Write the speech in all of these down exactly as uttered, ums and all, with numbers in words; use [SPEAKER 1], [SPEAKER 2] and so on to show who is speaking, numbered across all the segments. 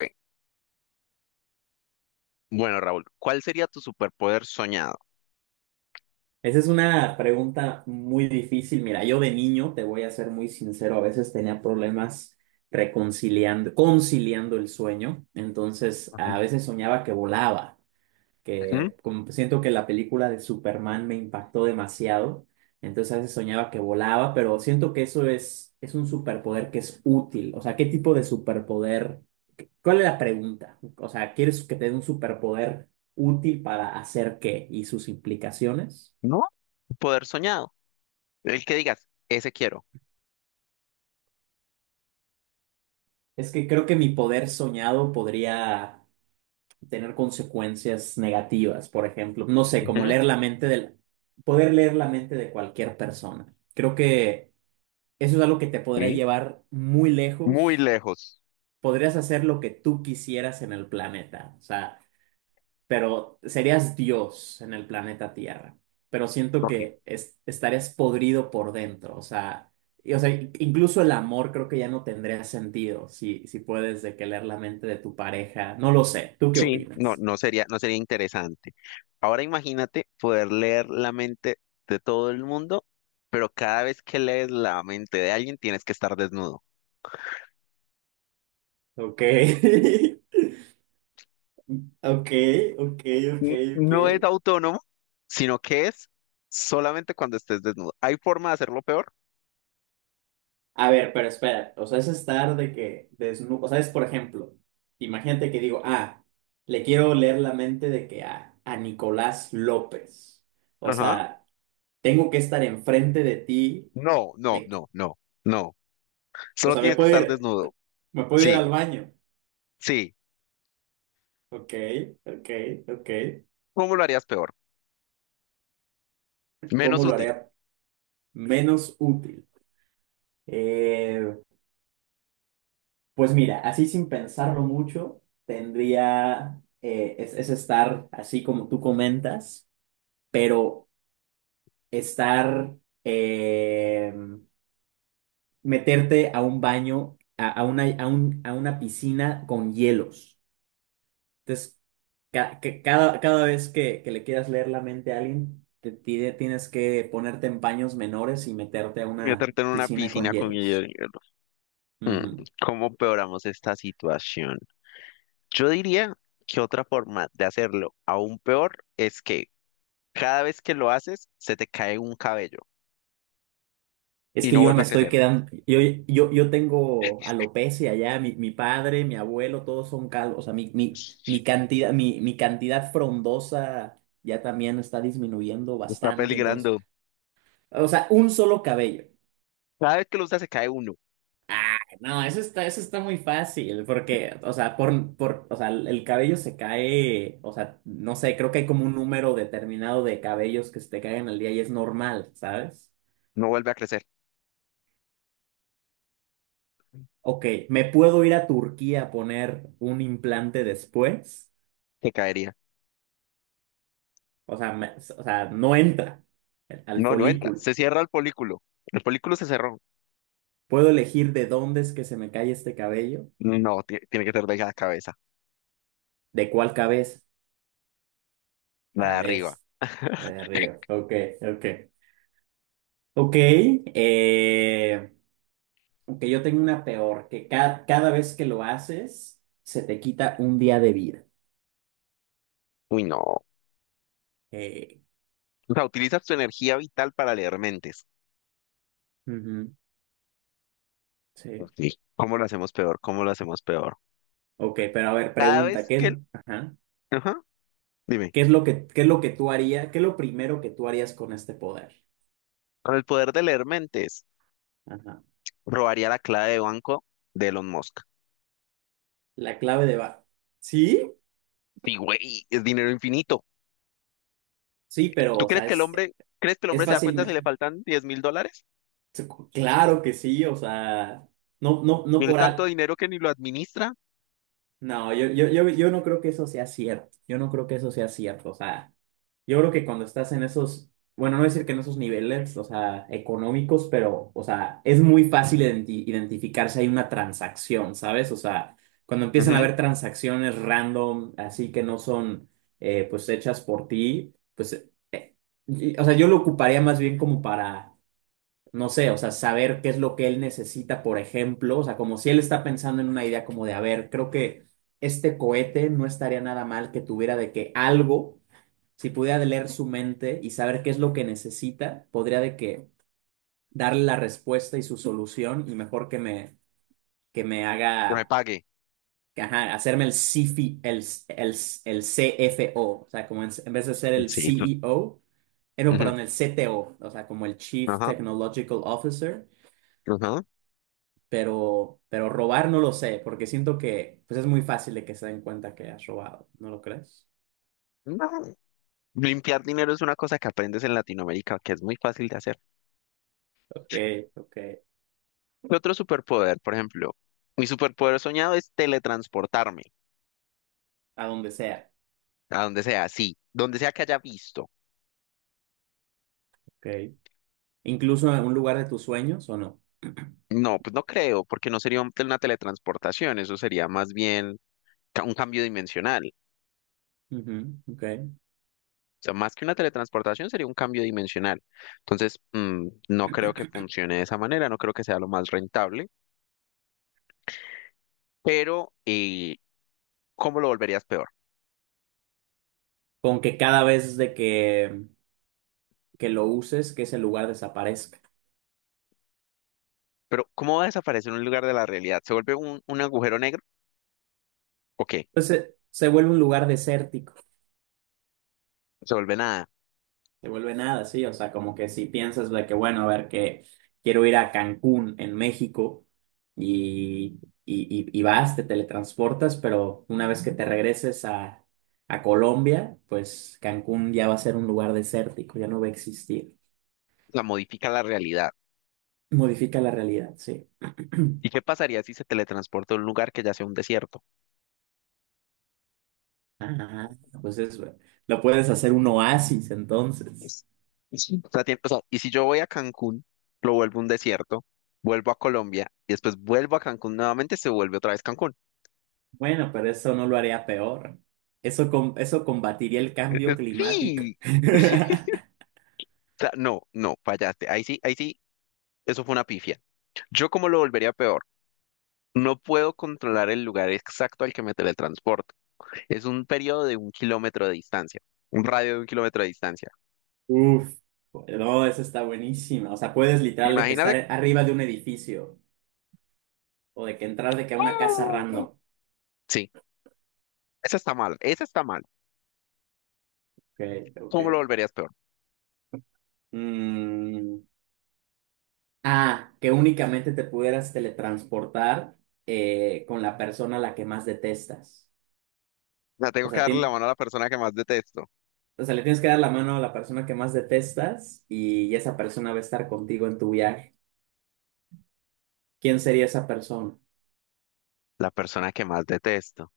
[SPEAKER 1] Ok. Bueno, Raúl, ¿cuál sería tu superpoder soñado?
[SPEAKER 2] Esa es una pregunta muy difícil. Mira, yo de niño, te voy a ser muy sincero, a veces tenía problemas reconciliando, conciliando el sueño. Entonces,
[SPEAKER 1] Ujú.
[SPEAKER 2] a veces soñaba que volaba,
[SPEAKER 1] Ujú.
[SPEAKER 2] que como siento que la película de Superman me impactó demasiado. Entonces, a veces soñaba que volaba, pero siento que eso es, es un superpoder que es útil. O sea, ¿qué tipo de superpoder? ¿Cuál es la pregunta? O sea, ¿quieres que te dé un superpoder útil para hacer qué y sus implicaciones?
[SPEAKER 1] ¿No? Poder soñado. El que digas, ese quiero.
[SPEAKER 2] Es que creo que mi poder soñado podría tener consecuencias negativas, por ejemplo, no sé, como
[SPEAKER 1] Ujú.
[SPEAKER 2] leer la mente del, poder leer la mente de cualquier persona. Creo que eso es algo que te podría
[SPEAKER 1] Sí.
[SPEAKER 2] llevar muy
[SPEAKER 1] Muy
[SPEAKER 2] lejos.
[SPEAKER 1] lejos.
[SPEAKER 2] Podrías hacer lo que tú quisieras en el planeta. O sea, pero serías Dios en el planeta Tierra. Pero siento
[SPEAKER 1] Ok.
[SPEAKER 2] que es- estarías podrido por dentro, o sea, y- o sea, incluso el amor creo que ya no tendría sentido si, si puedes de que leer la mente de tu pareja. No lo sé, ¿tú qué
[SPEAKER 1] Sí, no,
[SPEAKER 2] opinas?
[SPEAKER 1] no sería, no sería interesante. Ahora imagínate poder leer la mente de todo el mundo, pero cada vez que lees la mente de alguien tienes que estar desnudo.
[SPEAKER 2] Ok, ok, ok, ok,
[SPEAKER 1] N-
[SPEAKER 2] ok.
[SPEAKER 1] No es autónomo, sino que es solamente cuando estés desnudo. ¿Hay forma de hacerlo peor?
[SPEAKER 2] A ver, pero espera, o sea, es estar de que desnudo, o sea, es por ejemplo, imagínate que digo, ah, le quiero leer la mente de que a, a Nicolás López. O
[SPEAKER 1] Ajá.
[SPEAKER 2] sea, tengo que estar enfrente de ti,
[SPEAKER 1] No, no,
[SPEAKER 2] de que-
[SPEAKER 1] no, no, no.
[SPEAKER 2] o
[SPEAKER 1] Solo
[SPEAKER 2] sea, me
[SPEAKER 1] tienes que
[SPEAKER 2] puedo
[SPEAKER 1] estar
[SPEAKER 2] ir,
[SPEAKER 1] desnudo.
[SPEAKER 2] me puedo ir al
[SPEAKER 1] Sí,
[SPEAKER 2] baño.
[SPEAKER 1] sí.
[SPEAKER 2] Ok, ok, ok.
[SPEAKER 1] ¿Cómo lo harías peor? Menos
[SPEAKER 2] ¿Cómo lo
[SPEAKER 1] útil.
[SPEAKER 2] haré menos útil? Eh, pues mira, así sin pensarlo mucho, tendría, eh, es, es estar así como tú comentas, pero estar, eh, meterte a un baño, a, a una, a un- a una piscina con hielos. Entonces, ca- ca- cada, cada vez que, que le quieras leer la mente a alguien, te, tide- tienes que ponerte en paños menores y meterte a
[SPEAKER 1] Yo
[SPEAKER 2] una
[SPEAKER 1] te en una
[SPEAKER 2] piscina con
[SPEAKER 1] piscina con
[SPEAKER 2] hielos.
[SPEAKER 1] hielo. Mm,
[SPEAKER 2] Ujú.
[SPEAKER 1] ¿Cómo peoramos esta situación? Yo diría que otra forma de hacerlo aún peor es que cada vez que lo haces, se te cae un cabello
[SPEAKER 2] Es
[SPEAKER 1] y
[SPEAKER 2] que
[SPEAKER 1] no
[SPEAKER 2] yo
[SPEAKER 1] vuelve
[SPEAKER 2] me
[SPEAKER 1] a
[SPEAKER 2] estoy
[SPEAKER 1] crecer.
[SPEAKER 2] quedando, yo, yo, yo tengo alopecia ya, mi, mi padre, mi abuelo, todos son calvos, o sea, mi, mi, mi cantidad, mi, mi cantidad frondosa ya también está disminuyendo
[SPEAKER 1] Está
[SPEAKER 2] bastante, entonces,
[SPEAKER 1] peligrando.
[SPEAKER 2] o sea, un solo cabello.
[SPEAKER 1] Cada vez que lo usas, se cae uno.
[SPEAKER 2] No, eso está, eso está muy fácil, porque, o sea, por, por, o sea, el cabello se cae, o sea, no sé, creo que hay como un número determinado de cabellos que se te caen al día y es normal, ¿sabes?
[SPEAKER 1] No vuelve a crecer.
[SPEAKER 2] Ok, ¿me puedo ir a Turquía a poner un implante después?
[SPEAKER 1] Se caería.
[SPEAKER 2] O sea, me- o sea, no entra al
[SPEAKER 1] No, no entra.
[SPEAKER 2] folículo.
[SPEAKER 1] Se cierra el polículo. El polículo se cerró.
[SPEAKER 2] ¿Puedo elegir de dónde es que se me cae este cabello?
[SPEAKER 1] No, ti- tiene que ser de la cabeza,
[SPEAKER 2] ¿De cuál cabeza?
[SPEAKER 1] la de
[SPEAKER 2] A ver,
[SPEAKER 1] arriba.
[SPEAKER 2] la de arriba. Ok, ok. Ok, eh... Aunque yo tengo una peor, que ca- cada vez que lo haces, se te quita un día de vida.
[SPEAKER 1] Uy, no.
[SPEAKER 2] Eh,
[SPEAKER 1] O sea, utilizas tu energía vital para leer mentes.
[SPEAKER 2] ujú, sí.
[SPEAKER 1] Sí. ¿Cómo lo hacemos peor? ¿Cómo lo hacemos peor?
[SPEAKER 2] Ok, pero a ver,
[SPEAKER 1] Cada
[SPEAKER 2] pregunta,
[SPEAKER 1] vez
[SPEAKER 2] ¿qué,
[SPEAKER 1] que...
[SPEAKER 2] es-
[SPEAKER 1] el-
[SPEAKER 2] ajá,
[SPEAKER 1] Ajá, dime.
[SPEAKER 2] ¿qué es lo que, qué es lo que tú harías? ¿Qué es lo primero que tú harías con este poder?
[SPEAKER 1] Con el poder de leer mentes,
[SPEAKER 2] Ajá.
[SPEAKER 1] robaría la clave de banco de Elon Musk.
[SPEAKER 2] La clave de va. ¿Sí?
[SPEAKER 1] Sí, güey, es dinero infinito.
[SPEAKER 2] Sí, pero,
[SPEAKER 1] ¿Tú
[SPEAKER 2] o
[SPEAKER 1] crees
[SPEAKER 2] sea,
[SPEAKER 1] que el
[SPEAKER 2] es,
[SPEAKER 1] hombre, crees que el
[SPEAKER 2] es
[SPEAKER 1] hombre se da
[SPEAKER 2] fácil.
[SPEAKER 1] cuenta si
[SPEAKER 2] me-
[SPEAKER 1] le faltan diez mil dólares?
[SPEAKER 2] Claro que sí, o sea, no, no, no
[SPEAKER 1] Tiene
[SPEAKER 2] por
[SPEAKER 1] tanto
[SPEAKER 2] algo.
[SPEAKER 1] dinero que ni lo administra.
[SPEAKER 2] No, yo, yo, yo, yo no creo que eso sea cierto. Yo no creo que eso sea cierto. O sea, yo creo que cuando estás en esos, bueno, no decir que en esos niveles, o sea, económicos, pero, o sea, es muy fácil identi- identificar si hay una transacción, ¿sabes? O sea, cuando empiezan a
[SPEAKER 1] Ujú.
[SPEAKER 2] haber transacciones random, así que no son, eh, pues, hechas por ti, pues, eh, y- o sea, yo lo ocuparía más bien como para no sé, o sea, saber qué es lo que él necesita, por ejemplo, o sea, como si él está pensando en una idea como de, a ver, creo que este cohete no estaría nada mal que tuviera de que algo, si pudiera leer su mente y saber qué es lo que necesita, podría de que darle la respuesta y su solución y mejor que me, que me
[SPEAKER 1] Que me
[SPEAKER 2] haga,
[SPEAKER 1] pague.
[SPEAKER 2] que, ajá, hacerme el C F I, el, el, el C F O, o o sea, como en, en vez de ser el
[SPEAKER 1] Sí.
[SPEAKER 2] C E O. eh, No,
[SPEAKER 1] Ujú.
[SPEAKER 2] perdón, el C T O, o o sea, como el Chief
[SPEAKER 1] Ajá,
[SPEAKER 2] Technological Officer,
[SPEAKER 1] ajá.
[SPEAKER 2] pero, pero robar no lo sé, porque siento que pues es muy fácil de que se den cuenta que has robado, ¿no lo crees?
[SPEAKER 1] No. Limpiar dinero es una cosa que aprendes en Latinoamérica, que es muy fácil de hacer.
[SPEAKER 2] Ok, ok,
[SPEAKER 1] ¿Qué otro superpoder? Por ejemplo, mi superpoder soñado es teletransportarme
[SPEAKER 2] a donde sea,
[SPEAKER 1] a donde sea, sí, donde sea que haya visto.
[SPEAKER 2] ok. Incluso en un lugar de tus sueños o no.
[SPEAKER 1] No, pues no creo, porque no sería un- una teletransportación, eso sería más bien ca- un cambio dimensional.
[SPEAKER 2] Ujú, ok.
[SPEAKER 1] O sea, más que una teletransportación sería un cambio dimensional. Entonces, mm, no creo que funcione de esa manera, no creo que sea lo más rentable, pero eh, ¿cómo lo volverías peor?
[SPEAKER 2] Con que cada vez de que, que lo uses, que ese lugar desaparezca.
[SPEAKER 1] Pero ¿cómo va a desaparecer un lugar de la realidad? ¿Se vuelve un, un agujero negro? ¿O qué?
[SPEAKER 2] Entonces se, se vuelve un lugar desértico.
[SPEAKER 1] ¿Se vuelve nada?
[SPEAKER 2] Te vuelve nada, sí. O sea, como que si piensas de que, bueno, a ver, que quiero ir a Cancún, en México, y, y, y- y vas, te teletransportas, pero una vez que te regreses a, a Colombia, pues Cancún ya va a ser un lugar desértico, ya no va a existir.
[SPEAKER 1] La modifica la realidad.
[SPEAKER 2] Modifica la realidad, sí.
[SPEAKER 1] ¿Y qué pasaría si se teletransporta a un lugar que ya sea un desierto?
[SPEAKER 2] Ah, pues eso. Lo puedes hacer un oasis entonces.
[SPEAKER 1] Es- es- O sea, tiene- o sea, y si yo voy a Cancún, lo vuelvo un desierto, vuelvo a Colombia y después vuelvo a Cancún nuevamente, se vuelve otra vez Cancún.
[SPEAKER 2] Bueno, pero eso no lo haría peor. Eso, com- eso combatiría el
[SPEAKER 1] Eh,
[SPEAKER 2] cambio
[SPEAKER 1] eh,
[SPEAKER 2] climático.
[SPEAKER 1] Sí. O sea, no, no, fallaste. Ahí sí, ahí sí, eso fue una pifia. Yo como lo volvería peor. No puedo controlar el lugar exacto al que me teletransporto. Es un periodo de un kilómetro de distancia, un radio de un kilómetro de distancia.
[SPEAKER 2] Uf, no, esa está buenísima. O sea, puedes literal de que estar
[SPEAKER 1] Imagínate.
[SPEAKER 2] arriba de un edificio o de que entrar de que a una casa random.
[SPEAKER 1] ¡Oh! Sí, esa está mal, esa está mal.
[SPEAKER 2] Ok, ok.
[SPEAKER 1] ¿Cómo lo volverías peor?
[SPEAKER 2] Mm, ah, que únicamente te pudieras teletransportar eh, con la persona a la que más detestas.
[SPEAKER 1] O sea,
[SPEAKER 2] O
[SPEAKER 1] tengo que
[SPEAKER 2] sea,
[SPEAKER 1] darle la
[SPEAKER 2] tien-
[SPEAKER 1] mano a la persona que más detesto.
[SPEAKER 2] o sea, le tienes que dar la mano a la persona que más detestas y esa persona va a estar contigo en tu viaje. ¿Quién sería esa persona?
[SPEAKER 1] La persona que más detesto.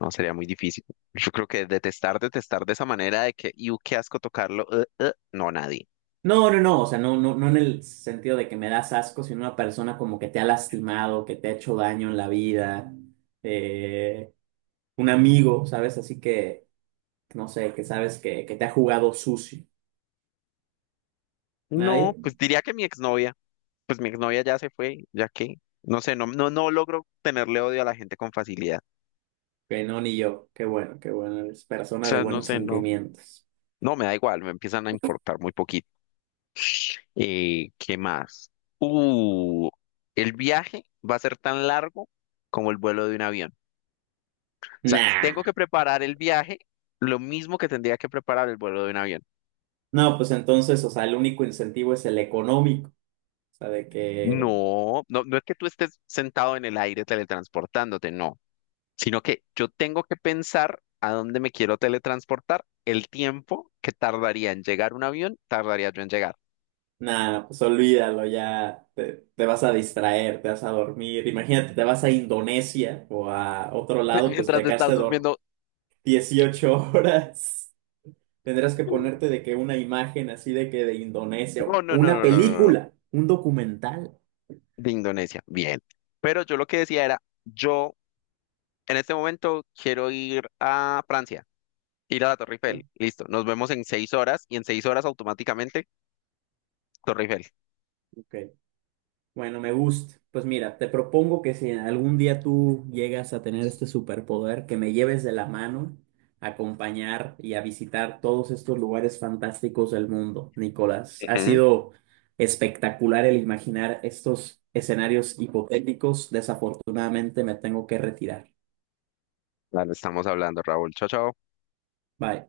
[SPEAKER 1] No, sería muy difícil. Yo creo que detestar, detestar de esa manera de que, y qué asco tocarlo. eh, eh", no, nadie.
[SPEAKER 2] No, no, no, o sea, no, no, no en el sentido de que me das asco, sino una persona como que te ha lastimado, que te ha hecho daño en la vida, eh, un amigo, ¿sabes? Así que, no sé, que sabes que, que te ha jugado sucio.
[SPEAKER 1] No,
[SPEAKER 2] ¿Nadie?
[SPEAKER 1] pues diría que mi exnovia. Pues mi exnovia ya se fue, ya que, no sé, no, no, no logro tenerle odio a la gente con facilidad.
[SPEAKER 2] Que no, ni yo. Qué bueno, qué bueno, eres
[SPEAKER 1] O
[SPEAKER 2] persona de
[SPEAKER 1] sea, no
[SPEAKER 2] buenos
[SPEAKER 1] sé, no.
[SPEAKER 2] sentimientos.
[SPEAKER 1] No, me da igual, me empiezan a importar muy poquito. Eh, ¿qué más? Uh, el viaje va a ser tan largo como el vuelo de un avión. Sea, tengo que
[SPEAKER 2] Nah.
[SPEAKER 1] preparar el viaje lo mismo que tendría que preparar el vuelo de un avión.
[SPEAKER 2] No, pues entonces, o sea, el único incentivo es el económico, o sea, de que
[SPEAKER 1] No, no, no es que tú estés sentado en el aire teletransportándote, no, sino que yo tengo que pensar a dónde me quiero teletransportar, el tiempo que tardaría en llegar un avión, tardaría yo en llegar.
[SPEAKER 2] nada, pues olvídalo, ya te, te vas a distraer, te vas a dormir. Imagínate, te vas a Indonesia o a otro lado, pues
[SPEAKER 1] Mientras
[SPEAKER 2] te
[SPEAKER 1] te
[SPEAKER 2] quedaste
[SPEAKER 1] estás
[SPEAKER 2] dor-
[SPEAKER 1] durmiendo,
[SPEAKER 2] dieciocho horas. Tendrás que ponerte de que una imagen así de que de Indonesia,
[SPEAKER 1] no,
[SPEAKER 2] o
[SPEAKER 1] no, no,
[SPEAKER 2] una
[SPEAKER 1] no, no, no, no,
[SPEAKER 2] película, un documental.
[SPEAKER 1] de Indonesia, bien. Pero yo lo que decía era, yo en este momento quiero ir a Francia. Ir a la Torre Eiffel, listo. Nos vemos en seis horas y en seis horas automáticamente Torre Eiffel.
[SPEAKER 2] Ok. Bueno, me gusta. Pues mira, te propongo que si algún día tú llegas a tener este superpoder, que me lleves de la mano a acompañar y a visitar todos estos lugares fantásticos del mundo, Nicolás. Ha
[SPEAKER 1] Ujú.
[SPEAKER 2] sido espectacular el imaginar estos escenarios hipotéticos. Desafortunadamente me tengo que retirar.
[SPEAKER 1] Claro, estamos hablando, Raúl. Chao, chao.
[SPEAKER 2] Bye.